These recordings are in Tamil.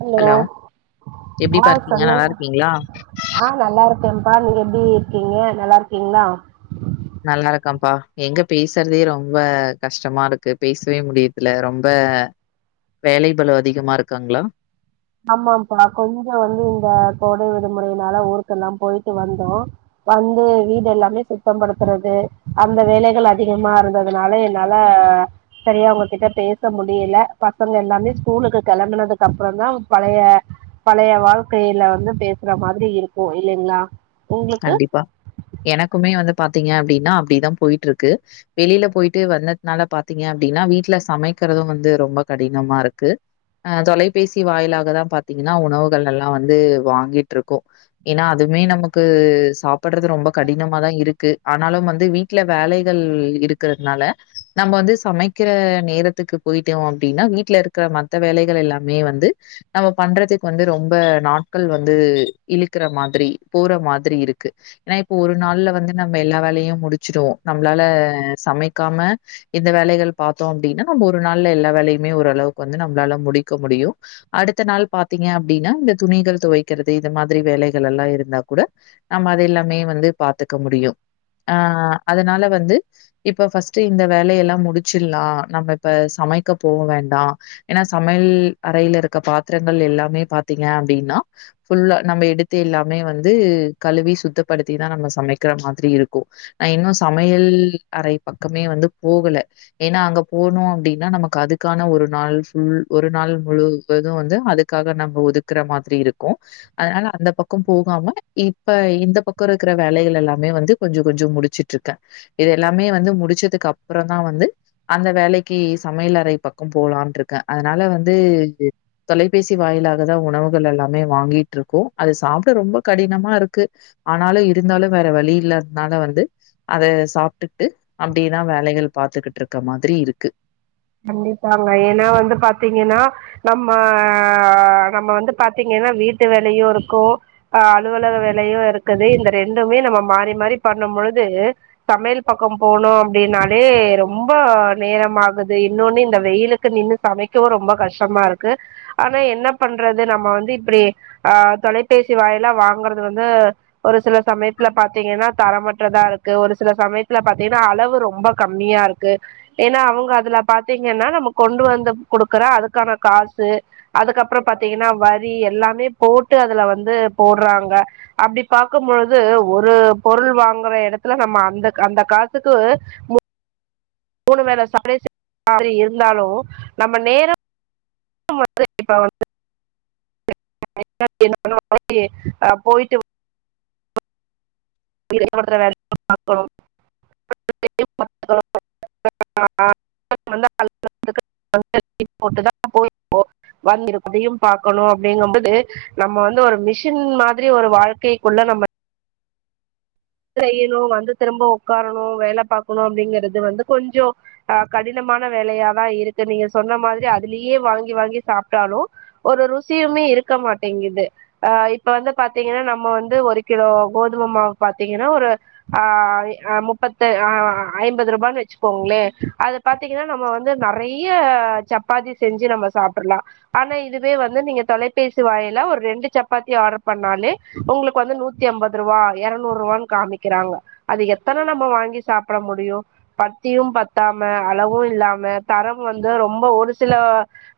ஹலோ எப்டிப்பா ஆஹ் இருக்கீங்க நல்லா சொல்லுங்க இருக்கீங்களா ஆஹ் நல்லா இருக்கேன் பா நீங்க எப்டி இருக்கீங்க நல்லா இருக்கீங்களா நல்லா இருக்கான்ப்பா எங்க பேசுறதே ரொம்ப கஷ்டமா இருக்கு பேசவே முடியுதுல ரொம்ப வேலை பளு அதிகமா இருக்காங்களா ஆமாம்பா கொஞ்சம் வந்து இந்த கோடை விடுமுறையினால ஊருக்கு எல்லாம் போயிட்டு வந்தோம் வந்து வீடு எல்லாமே சுத்தம் படுத்துறது அந்த வேலைகள் அதிகமா இருந்ததுனால என்னால சரியா உங்ககிட்ட பேச முடியல பசங்க எல்லாமே ஸ்கூலுக்கு கிளம்புனதுக்கு அப்புறம் தான் பழைய பழைய வாழ்க்கையில வந்து பேசுற மாதிரி இருக்கும் இல்லைங்களா உங்களுக்கு கண்டிப்பா எனக்குமே வந்து பாத்தீங்க அப்டின்னா அப்டிதான் போய்ட்டு இருக்கு வெளில போயீட்டு வந்ததுனால பாத்தீங்க அப்டின்னா வீட்ல சமைக்கிறதும் வந்து ரொம்ப கடினமா இருக்கு ஆஹ் தொலைபேசி வாயிலாக தான் பாத்தீங்கன்னா உணவுகள் எல்லாம் வந்து வாங்கிட்ருக்கோ ஏன்னா அதுமே நமக் க்கு சாப்பட்றது ரொம்ப கடினமாதான் இருக்கு ஆனாலும் வந்து வீட்ல வேலைகள் இருக்கிறதுனால நம்ம வந்து சமைக்கிற நேரத்துக்கு போயிட்டோம் அப்டின்னா வீட்ல இருக்கிற மத்த வேலைகள் எல்லாமே வந்து நம்ம பண்றதுக்கு வந்து ரொம்ப நாட்கள் வந்து இழுக்குற மாதிரி போற மாதிரி இருக்கு ஏன்னா இப்போ ஒரு நாள்ல வந்து நம்ம எல்லா வேலையும் முடிச்சுடுவோம் நம்மளால சமைக்காம இந்த வேலைகள் பாத்தோம் அப்டின்னா நம்ம ஒரு நாள்ல எல்லா வேலையுமே ஓரளவுக்கு வந்து நம்மளால முடிக்க முடியும் அடுத்த நாள் பாத்தீங்க அப்டின்னா இந்த துணிகள் துவைக்கிறது இது மாதிரி வேலைகள் எல்லாம் இருந்தா கூட நம்ம அது எல்லாமே வந்து பாத்துக்க முடியும் ஆஹ் அதுனால வந்து இப்ப ஃபஸ்ட்டு இந்த வேலையெல்லாம் முடிச்சிட்லாம் நம்ம இப்ப சமைக்க போக வேண்டாம் ஏன்னா சமையல் அறையில இருக்க பாத்திரங்கள் எல்லாமே பாத்தீங்க அப்டின்னா ஃபுல்லா நம்ம எடுத்து எல்லாமே வந் து கழுவி சுத்தப்படுத்தி தான் நம்ம சமைக்கிற மாதிரி இருக்கும் நா இன்னும் சமையல் அறை பக்கமே வந்து போகல ஏன்னா அங்க போனும் அப்டின்னா நமக்கு அதுக்கான ஒரு நாள் ஃபுல் ஒரு நாள் முழுவதும் வந்து அதுக்காக நம்ம ஒதுக்குற மாதிரி இருக்கும் அதுனால அந்த பக்கம் போகாம இப்ப இந்த பக்கம் இருக்கற வேலைகள் எல்லாமே வந்து கொஞ்சோ கொஞ்சோ முடிச்சுட்ருக்கேன் இது எல்லாமே வந்து முடிச்சதுக்கு அப்புறம் தான் வந்து அந்த வேலைக்கு சமையல் அறை பக்கம் போலான்ருக்கேன் அதுனால வந்து தொலைபேசி வாயிலாக தான் உணவுகள் எல்லாமே வாங்கிட்டு இருக்கோம் அது சாப்ட ரொம்ப கடினமா இருக்கு ஆனாலும் இருந்தாலும் வேற வழி இல்லாதனால வந்து அத சாப்ட்டுட்டு அப்டிதான் வேலைகள் பாத்துக்கிட்டு இருக்க மாதிரி இருக்கு கண்டிப்பாங்க ஏன்னா வந்து பாத்தீங்கன்னா நம்ம நம்ம வந்து பாத்தீங்கன்னா வீட்டு வேலையும் இருக்கும் ஆஹ் அலுவலக வேலையும் இருக்குது இந்த ரெண்டுமே நம்ம மாறி மாறி பண்ணும் பொழுது சமையல் பக்கம் போனோம் அப்டினாலே ரொம்ப நேரம் ஆகு து இன்னொன்னு இந்த வெயிலுக்கு நின்னு சமைக்கவும் ரொம்ப கஷ்டமா இருக்கு ஆனா என்ன பண்றது நம்ம வந்து இப்டி ஆஹ் தொலைபேசி வாயிலா வாங்குறது வந்து ஒரு சில சமயத்துல பாத்தீங்கன்னா தரமற்றதா இருக்கு ஒரு சில சமயத்துல பாத்தீங்கன்னா அளவு ரொம்ப கம்மியா இருக்கு ஏன்னா அவுங்க அதுல பாத்தீங்கன்னா நம்ம கொண்டு வந்து குடுக்குற அதுக்கான காசு அதுக்கப்பறம் பாத்தீங்கன்னா வரி எல்லாமே போட்டு அதுல வந்து போட்றாங்க அப்டி பாக்கும்பொழுது ஒரு பொருள் வாங்குற இடத்துல நம்ம அந்த அந்த காசுக்கு மு மூணு வேல [inaudible] மாரி இருந்தாலும் நம்ம நேர [inaudible] இப்ப [inaudible] போய்ட்டு [inaudible] அதையும் பாக்கணும் அப்டிங்கும் போது நம்ம வந்து ஒரு மிஷின் மாதிரி ஒரு வாழ்க்கைக்குள்ள நம்ம செய்யணும் வந்து திரும்ப உக்காரணும் வேல பாக்கணும் அப்டிங்கிறது வந்து கொஞ்சோ அஹ் கடினமான வேலையாதான் இருக்கு நீங்க சொன்ன மாதிரி அதுலயே வாங்கி வாங்கி சாப்ட்டாலும் ஒரு ருசியுமே இருக்க மாட்டேங்குது அஹ் இப்ப வந்து பாத்தீங்கன்னா நம்ம வந்து ஒரு கிலோ கோதும மாவு பாத் தீங்கன்னா ஒரு ஆஹ் முப்பத்து ஆஹ் ஐம்பது ரூபானு வச்சு கோங்ளே அது பாத்தீங்கன்னா நம்ம வந்து நறைய சப்பாத்தி செஞ்சு நம்ம சாப்ட்றலா ஆனா இதுவே வந்து நீங்க தொலைபேசி வாயில ஒரு ரெண்டு சப்பாத்தி ஆர்டர் பண்ணாலே உங்குளுக்கு வந்து நூத்தி அம்பதுருபா இறநூ நூறுபானு காமிக்கிறாங்க அது எத்தன நம்ம வாங்கி சாப்புட முடியு பத்தியும் பத்தாம அளவோ இல்லாம தரம் வந்து ரொம்ப ஒரு சில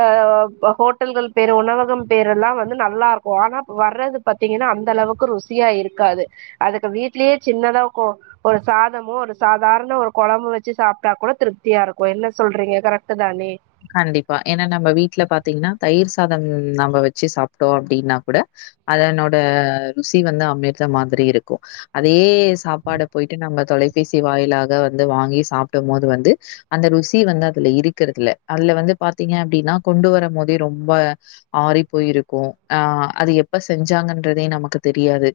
அ ஹோட்டல்கள் பேரு உணவகம் பேருலா வந்து நல்லா இருக்கோ ஆனா வர்றது பாத்தீங்கன்னா அந்த அளவுக்கு ருசியா இருக்காது அதுக்கு வீட்லேயே சின்னதா கொ ஒரு சாதமோ ஒரு சாதாரண ஒரு கொழம்பு வெச்சு சாப்ட்டா கூட திருப்தியா இருக்கோ என்ன சொல்றீங்க கரெக்ட்டு தானே கண்டிப்பா ஏன்னா நம்ம வீட்ல பாத்தீங்கன்னா தயிர் சாதம் நம்ம வெச்சு சாப்ட்டோ அப்டீன்னா கூட அதனோட ருசி வந்து அமிர்தம் மாதிரி இருக்கோ அதே சாப்பாடு போயிட்டு நம்ம தொலை பிசி வாயிலாக வந்து வாங்கி சாப்டோம் போது வந்து அந்த ருசி வந்து அதுல இருக்கறதுதில்ல அதுல வந்து பாத்தீங்க அப்படின்னா கொண்டு வர போதே ரொம்ப ஆறி போயிருக்கோ ஆ அது எப்ப செஞ்சாங்கன்றதே நமக்கு தெரியாது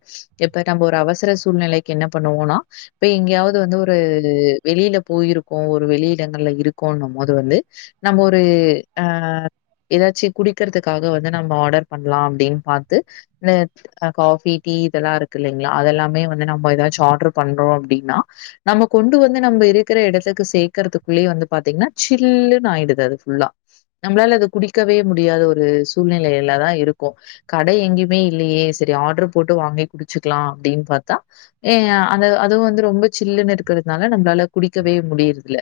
இப்ப நம்ம ஒரு அவசர சூழ்நிலைக்கு என்ன பண்ணுவோம்னா இப்ப எங்கேயாவது வந்து ஒரு வெளியில போயிருக்கோம் ஒரு வெளி இடங்கள்ல இருக்கும்ன்னும் போது வந்து நம்ம ஒரு அ ஏதாச்சு குடிக்கறத்தக்காக வந்து நம்ம ஆர்டர் பண்ணலா அப்டின்னு பாத்து இந்த காபி டீ இதெல்லா இருக்கு இல்லைங்களா அதெல்லாமே வந்து நம்ம ஏதாச்சும் ஆர்டரு பண்றோ அப்டீன்னா நம்ம கொண்டு வந்து நம்ம இருக்குற எடத்துக்கு சேர்க்கறதுக்குள்ளேயே வந்து பாத்தீங்கன்னா சில்லுனு ஆயிடுது இது அது ஃபுல்லா நம்ளால அது குடிக்கவே முடியாத ஒரு சூழ்நிலையிலதா இருக்கோ கடை எங்கேயுமே இல்லையே சரி ஆர்டர் போட்டு வாங்கி குடிச்சுக்கலா அப்டீன் பாத்தா ஏ அந்த அதுவும் வந்து ரொம்ப சில்லுன்னு இருக்கிறதுனால நம்மளால குடிக்கவே முடியறதுல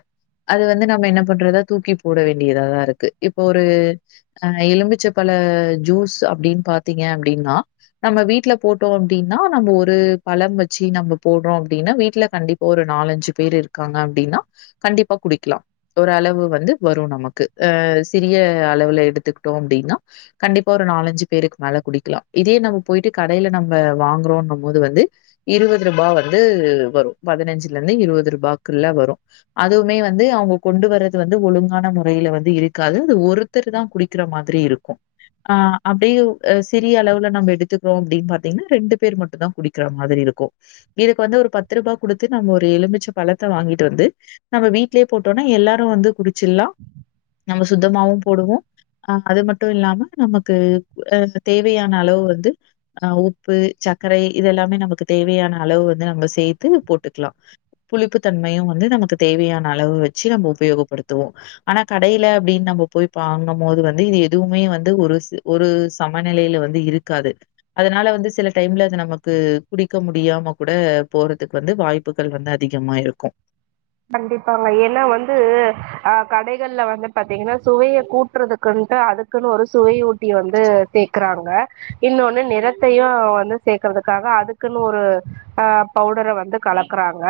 அது வந்து நம்ம என்ன பண்றது தூக்கிப் போட வேண்டியதா தா இருக்கு இப்போ ஒரு அ எலுமிச்ச பழ ஜூஸ் அப்டீன்னு பாத்தீங்க அப்டீன்னா நம்ம வீட்ல போட்டோ அப்டீன்னா நம்ம ஒரு பழம் வெச்சு நம்ம போடுறோ அப்டீன்னா வீட்ல கண்டிப்பா ஒரு நாலஞ்சு பேரு இருக்காங்க அப்டீன்னா கண்டிப்பா குடிக்கலா ஒரு அளவு வந்து வரும் நமக்கு அ சிறிய அளவுல எடுத்துக்கிட்டோம் அப்டீன்னா கண்டிப்பா ஒரு நாலஞ்சு பேருக்கு மேல குடிக்கலா இதே நம்ம போயிட்டு கடையில நம்ம வாங்குறோம்னு போது வந்து இருவதுருபா வந்து வரோ பதினஞ்சுல இருந்து இருவதுருபாக்குள்ள வரோ அதுவுமே வந்து அவுங்க கொண்டு வர்றது வந்து ஒழுங் கான முறையில வந்து இருக்காது அது ஒருத்தருதா குடிக்குற மாரி இருக்கோ அ அப்டீயே சிறிய அளவுல நம்ம எடுத்துக்குறோ அப்டீன்னு பாத்தீங்கன்னா ரெண்டு பேரு மட்டுந்தா குடிக்குற மாரி இருக்கோ இதுக்கு வந்து ஒரு பத்துருபா குடுத்து நம்ம ஒரு எலுமிச்ச பழத்த வாங்கிட்டு வந்து நம்ம வீட்லயே போட்டோம்னா எல்லாரோ வந்து குடிச் ச்சுலா நம்ம சுத்தமாவோ போடுவோ அ அது மட்டோ இல்லாம நமக்கு அ தேவையான அளவு வந்து அ உப்பு சக்கரை இது எல்லாமே நமக்கு தேவையான அளவு வந்து நம்ம சேத்து போட்டுக்கலா புளிப்பு தன்மையு வந்து நமக்கு தேவையான அளவு வெச்சு நம்ம உபயோகப்படுத் த்துவோ ஆனா கடையில அப்டீன்னு நம்ம போய் பாங்னோ போது வந்து இது எதுவுமே வந்து ஒரு ஒரு சமநெலையில வந்து இருக்காது அதனால வந்து சில டைம்ல அது நமக்கு குடிக்க முடியாம கூட போறதுக்கு வந்து வாய்ப்புகள் வந்து அதிகமா இருக்கோ கண்டிப்பாங்க ஏன்னா வந்து அ கடைகள்ல வந்து பாத்தீங்கன்னா சுவைய கூட்றதுக்குன் ட்டு அதுக்குன்னு ஒரு சுவையூட்டி வந்து சேக்குறாங்க இன்னோன்னு நிறத்தையு வந்து சேர்க்கறதுக்காக அதுக்குன்னு ஒரு அ பவுடர வந்து கலக்குறாங்க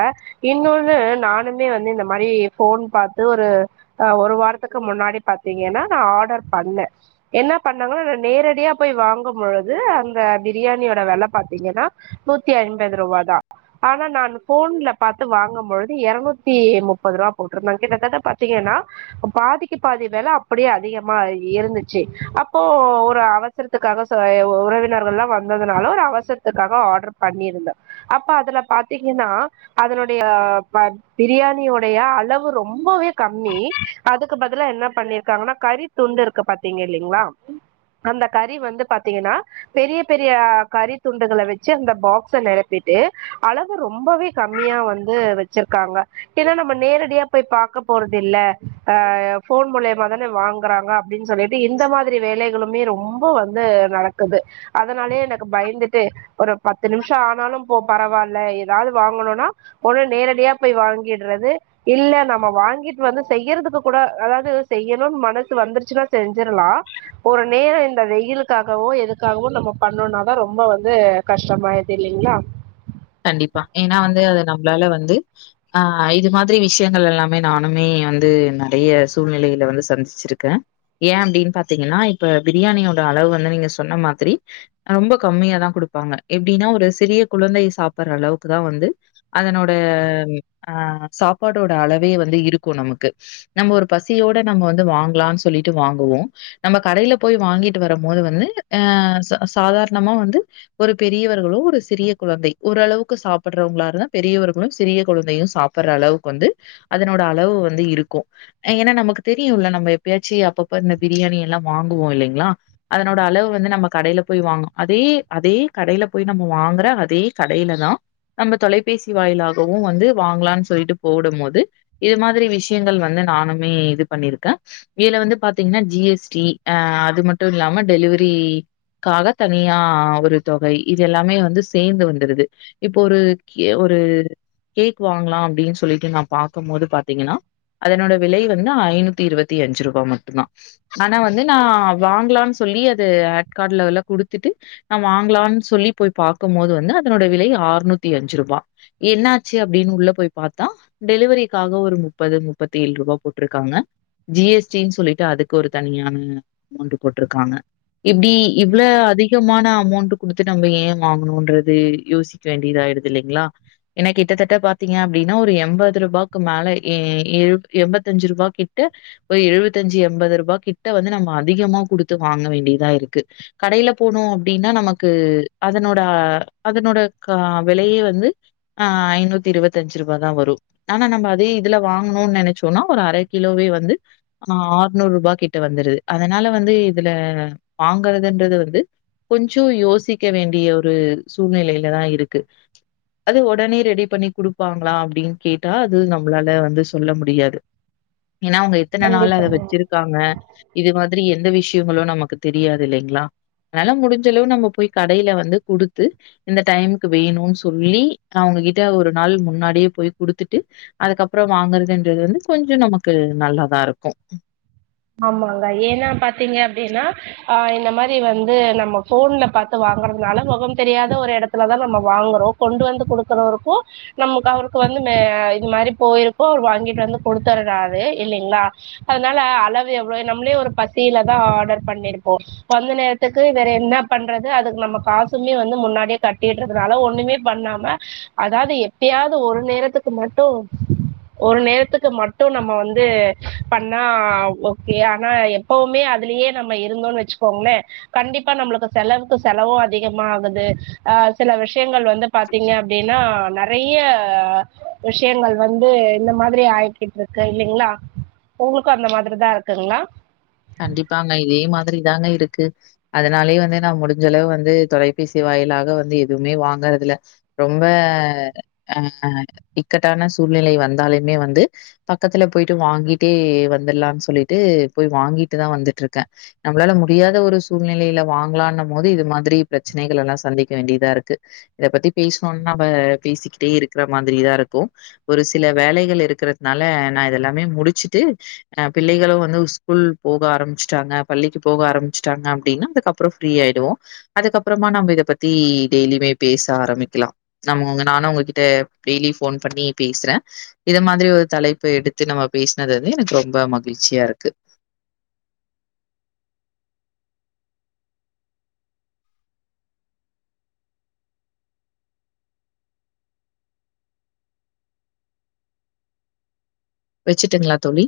இன்னோன்னு நா நானுமே வந்து இந்த மாரி ஃபோன் பாத்து ஒரு ஒரு வாரத்துக்கு முன்னாடி பாத்தீங்கன்னா நா ஆர்டர் பண்ண என்ன பண்ணங்க நேரடியா போய் வாங்கும் பொழுது அந்த பிரியாணியோட வெல பாத்தீங்கன்னா நூத்தி ஐம்பதுருபாதா ஆனா நா ஃபோன்ல பாத்து வாங்கும் பொழுது எரநூத் த்தி முப்பதுருபா போட்டு இருந்தாங்க கிட்டத்தட்ட பாத்தீங்கன்னா பாதிக்கு பாதி வெல அப்படியே அதிகமா இருந்துச்சு அப்போ ஒரு அவசரத்துக்காக சோ உறவினர்கள்லா வந்ததுனால ஒரு அவசரத்துக்காக ஆர்டர் பண்ணியிருந்தோ அப்போ அதுல பாத்தீங்கன்னா அதனுடைய ப பிரியாணியோடைய அளவு ரொம்பவே கம்மி அதுக்கு பதிலா என்ன பண்ணிருக்காங்கன்னா கறி துண்டு இருக்கு பாத்தீங்க இல்லலைங்களா அந்த கறி வந்து பாத்தீங்கன்னா பெரிய பெரிய அளவில் கறி துண்டுகளை வெச்சு அந்த பாக்ஸ நெரப்பிட்டு அளவு ரொம்பவே கம்மியா வந்து வெச்சிருக் க்காங்க ஏன்னா நம்ம நேரடியா போய் பாக்க போறது இல்ல ஆ ஃபோன் மூலியமா தானே வாங்குறாங்க அப்டீன்னு சொல்லிட்டு இந்த மாரி வேலைகளுமே ரொம்ப வந்து நடக்குது அதனாலயே எனக்கு பயந்துட்டு ஒரு பத்து நிமிஷோ ஆனாலோ போ பரவாயில்ல ஏதாவது வாங்கணும்னா ஒன்னு நேரடியாப் போய் வாங்கிடுறது இல்ல நம்ம வாங்கிட்டு வந்து செய்யறதுக்கு கூட அதாவது செய்யணும்னு மனசு வந்துருச்சுன்னா செஞ்சிரலா ஒரு நேரோ இந்த வெயிலுக்காகவோ எதுக்காகவோ நம்ம பண்ணோனாதா ரொம்ப வந்து கஷ்டமாயிடுது இல்லீங்களா கண்டிப்பா ஏன்னா வந்து அது நம்மளால வந்து ஆ இது மாரி விஷயங்கள் எல்லாமே நானுமே வந்து நறைய சூழ்நிலையில வந்து சந்திச்சுருக்க ஏன் அப்படின்னு பாத்தீங்கன்னா இப்ப பிரியாணியோட அளவு வந்து நீங்க சொன்ன மாதிரி ரொம்ப கம்மியாதா குடுப்பாங்க எப்டீன்னா ஒரு சிறிய குழந்தை சாப் சாப்ட்ற அளவுக்குதா வந்து அதனோட ஆ சாப்பாடோட அளவே வந்து இருக்கோ நமக்கு நம்ம ஒரு பசியோட நம்ம வந்து வாங்கலாம்னு சொல்லிட்டு வாங்குவோம் நம்ம கடைல போய் வாங்கிட்டு வரும் போது வந்து அ ச சாதாரணமா வந்து ஒரு பெரியவர்களோ ஒரு சிறிய குழந்தை ஓரளவுக்கு சாப்படுறவங்களா இருந்தா பெரியவர்களும் சிறிய குழந்தையும் சாப்புட்ற அளவுக்கு வந்து அதனோட அளவு வந்து இருக்கோ ஏன்னா நமக்கு தெரியுல நம்ம எப்பயாச்சு அப்பப்ப இந்த பிரியாணி எல்லா வாங்குவோம் இல்லைங்களா அதனோட அளவு வந்து நம்ம கடையில போய் வாங்கோ அதே அதே கடையில போய் நம்ம வாங்குற அதே கடையிலதா நம்ம தொலைபேசி வாயிலாகவும் வந்து வாங்கலான்னு சொல்லிட்டு போடும் போது இது மாரி விஷயங்கள் வந்து நானுமே இது பண்ணிருக்கேன் இதுல வந்து பாத்தீங்கன்னா ஜி எஸ் டி அ அது மட்டும் இல்லாம டெலிவரிக்காக தனியா ஒரு தொகை இது எல்லாமே வந்து சேர்ந்து வந் தருது இப்ப ஒரு கே ஒரு கேக் வாங்கலா அப்டீன்னு சொல்லிட்டு நான் பாக்கும்போது பாத்தீங்கன்னா அதனோட விலை வந்து ஐநூத்தி இருவத்தி அஞ்சு ரூபா மட்டு்ம்தா ஆனா வந்து நா வாங்கலாம்னு சொல்லி அது ஆட் கார்ட்லலா குடுத்துட்டு நா வாங்கலானு சொல்லி போய் பாக்கும் போது வந்து அ இதனோட விலை ஆறுநூத்தி அஞ்சுருபா என்னாச்சு அப்டீன்னு உள்ள போய் பாத்தா டெலிவரிக்காக ஒரு முப்பது முப்பத்தி ஏழு ரூபா போட்டுருக்காங்க ஜி எஸ் டி ன்னு சொல்லிட்டு அதுக்கு ஒரு தனியான அமௌண்ட் போட்டுருக்காங்க இப்படி இவ்ள அதிகம் மான அமௌண்ட் குடுத்து நம்மோ ஏன் வாங்கோனோன்றது யோசிக்க வேண்டியதாயிடுது இல்லைங்களா என்னா கிட்டத்தட்ட பாத்தீங்க அப்டீன்னா ஒரு எண்பதுருபாய்க்கு மேல ஏ எ எண்பத்தஞ்சுருபா கிட்ட ஒரு எழுபத்தஞ்சு எண்பது ரூபாய் கிட்ட வந்து நம்ம அதிகமா குடுத்து வாங்க வேண்டியதா இருக்கு கடையில போனோம் அப்டீன்னா நமக்கு அதனோட அதனோட க விலையே வந்து ஆ ஐநூத்தி இருவத்தஞ்சுருபாதா வரோ ஆனா நம்ம அதே இதுல வாங்கணோம்னு நெனைச்சோன்னா ஒரு அர கிலோவே வந்து அ ஆறுநூறுபா கிட்ட வந்துடுது அதனால வந்து இதுல வாங்கறதுன்றது வந்து கொஞ்சோ யோசிக்க வேண்டிய ஒரு சூழ்நிலையிலதான் இருக்கு அது உடனே ரெடி பண்ணி குடுப்பாங்களா அப்படின்னு கேட்டா அது நம்மளால வந்து சொல்ல முடியாது ஏன்னா அவுங்க எத்தன நாள் அத கண்டிப்பாங்க வெச்சிருக்காங்க இது மாதிரி எ ந்த விஷயங்களோ நமக்கு தெரியாது இல்லைங்களா அதனால முடிஞ்சளவு நம்ம போய் கடையில வந்து குடுத் த்து இந்த டைமுக்கு வேணோனு சொல்லி அவுங்ககிட்ட ஒரு நாள் முன்னாடியே போய் குடுத்துட்டு அதுக்கப்பறோ வாங்குறதுன்றது வந்து கொஞ்சோம் நமக்கு நல்லாதா இருக்கோ ஆமாங்க ஏன்னா பாத்தீங்க அப்படின்னா அ இந்த மாரி வந்து நம்ம ஃபோன்ல பாத்து வாங்கறதுனால மொகோ தெரியாத ஒரு எடத்துலதா நம்ம வாங்குறோ கொண்டு வந்து குடுக்குறவருக்கும் நமக்கு அவருக்கு வந்து இது மாரி போயிருக்கோ அவர் வாங்கிட்டு வந்து கொடுத்துர்றாரு இல்லைங்களா அதனால அளவு எவ்ளோ நம்மளே ஒரு பசியிலதா ஆர்டர் பண்ணிருப்போம் வந்த நேரத்துக்கு வேற என்ன பண்றது அதுக்கு நம்ம காசுமே வந்து முன்னாடியே கட்டிறதுனால ஒண்ணுமே பண்ணாம அதாவது எப்பயாவது ஒரு நேரத்துக்கு மட்டும் ஒரு நேரத்துக்கு மட்டும் நம்ம வந்து பண்ணா க்கு ஆனா எப்பவுமே அதுலயே நம்ம இருந்தோன்னு வெச்சுக்கோங்களே கண்டிப்பா நம்மளுக்கு செலவுக்கு செலவோ அதிகமாகுது ஆ சில விஷயங்கள் வந்து பாத்தீங்க அப்டீன்னா நறைய விஷயங்கள் வந்து இந்த மாதிரி ஆயக்கிட்டு இருக்கு இல்லைங்களா உங்களுக்கும் அந்த மாதிரிதா இருக் குங்களா கண்டிப்பாங்க இதே மாதிரி தாங்க இருக்கு அதனாலயே வந்து நான் முடிஞ்சளவு வந்து தொலைபேசி வாயிலாக வந்து எதுவுமே வாங்கறதுல ரொம்ப ஆஹ் இக்கட்டான சூழ்நிலை வந்தாலுமே வந்து பக்கத்துல போயிட்டு வாங்கிட்டே வந்து தரலான்னு சொல்லிட்டு போய் வாங்கிட்டு தான் வந்துட்டு இருக்கேன் நம்மளால முடியாத ஒரு சூழ்நிலையில வாங்கலான் போது இது மாதிரி பிரச்சனைகள் எல்லாம் சந்திக்க வேண்டியதா இருக்கு இத பத்தி பேசணும்னு நம்ம பேசிக்கிட்டே இருக்கிற மாதிரி தான் இருக்கும் ஒரு சில வேலைகள் இருக்கிறதுனால நான் இதெல்லாமே முடிச்சுட்டு அஹ் பிள்ளைகளும் வந்து ஸ்கூல் போக ஆரம்பச்சட்டாங்க பள்ளிக்கு போக ஆரம்பிச்சுிட்டாங்க அப்படின்னா அதுக்கப்புறம் ஃப்ரீயிடுவோம் அதுக்கப்புறமா நம்ம இதை பத்தி டெய்லியுமே பேச ஆரம்பிக்கலாம் நம்மங்க நானும் உங்ககிட்ட டெய்லி போன் பண்ணி பேசுறேன் இத மாதிரி ஒரு தலைப்பு எடுத்து நம்ம பேசினது வந்து எனக்கு ரொம்ப மகிழ்ச்சியா இருக்கு வெச்சுட்டுங்களா தோழி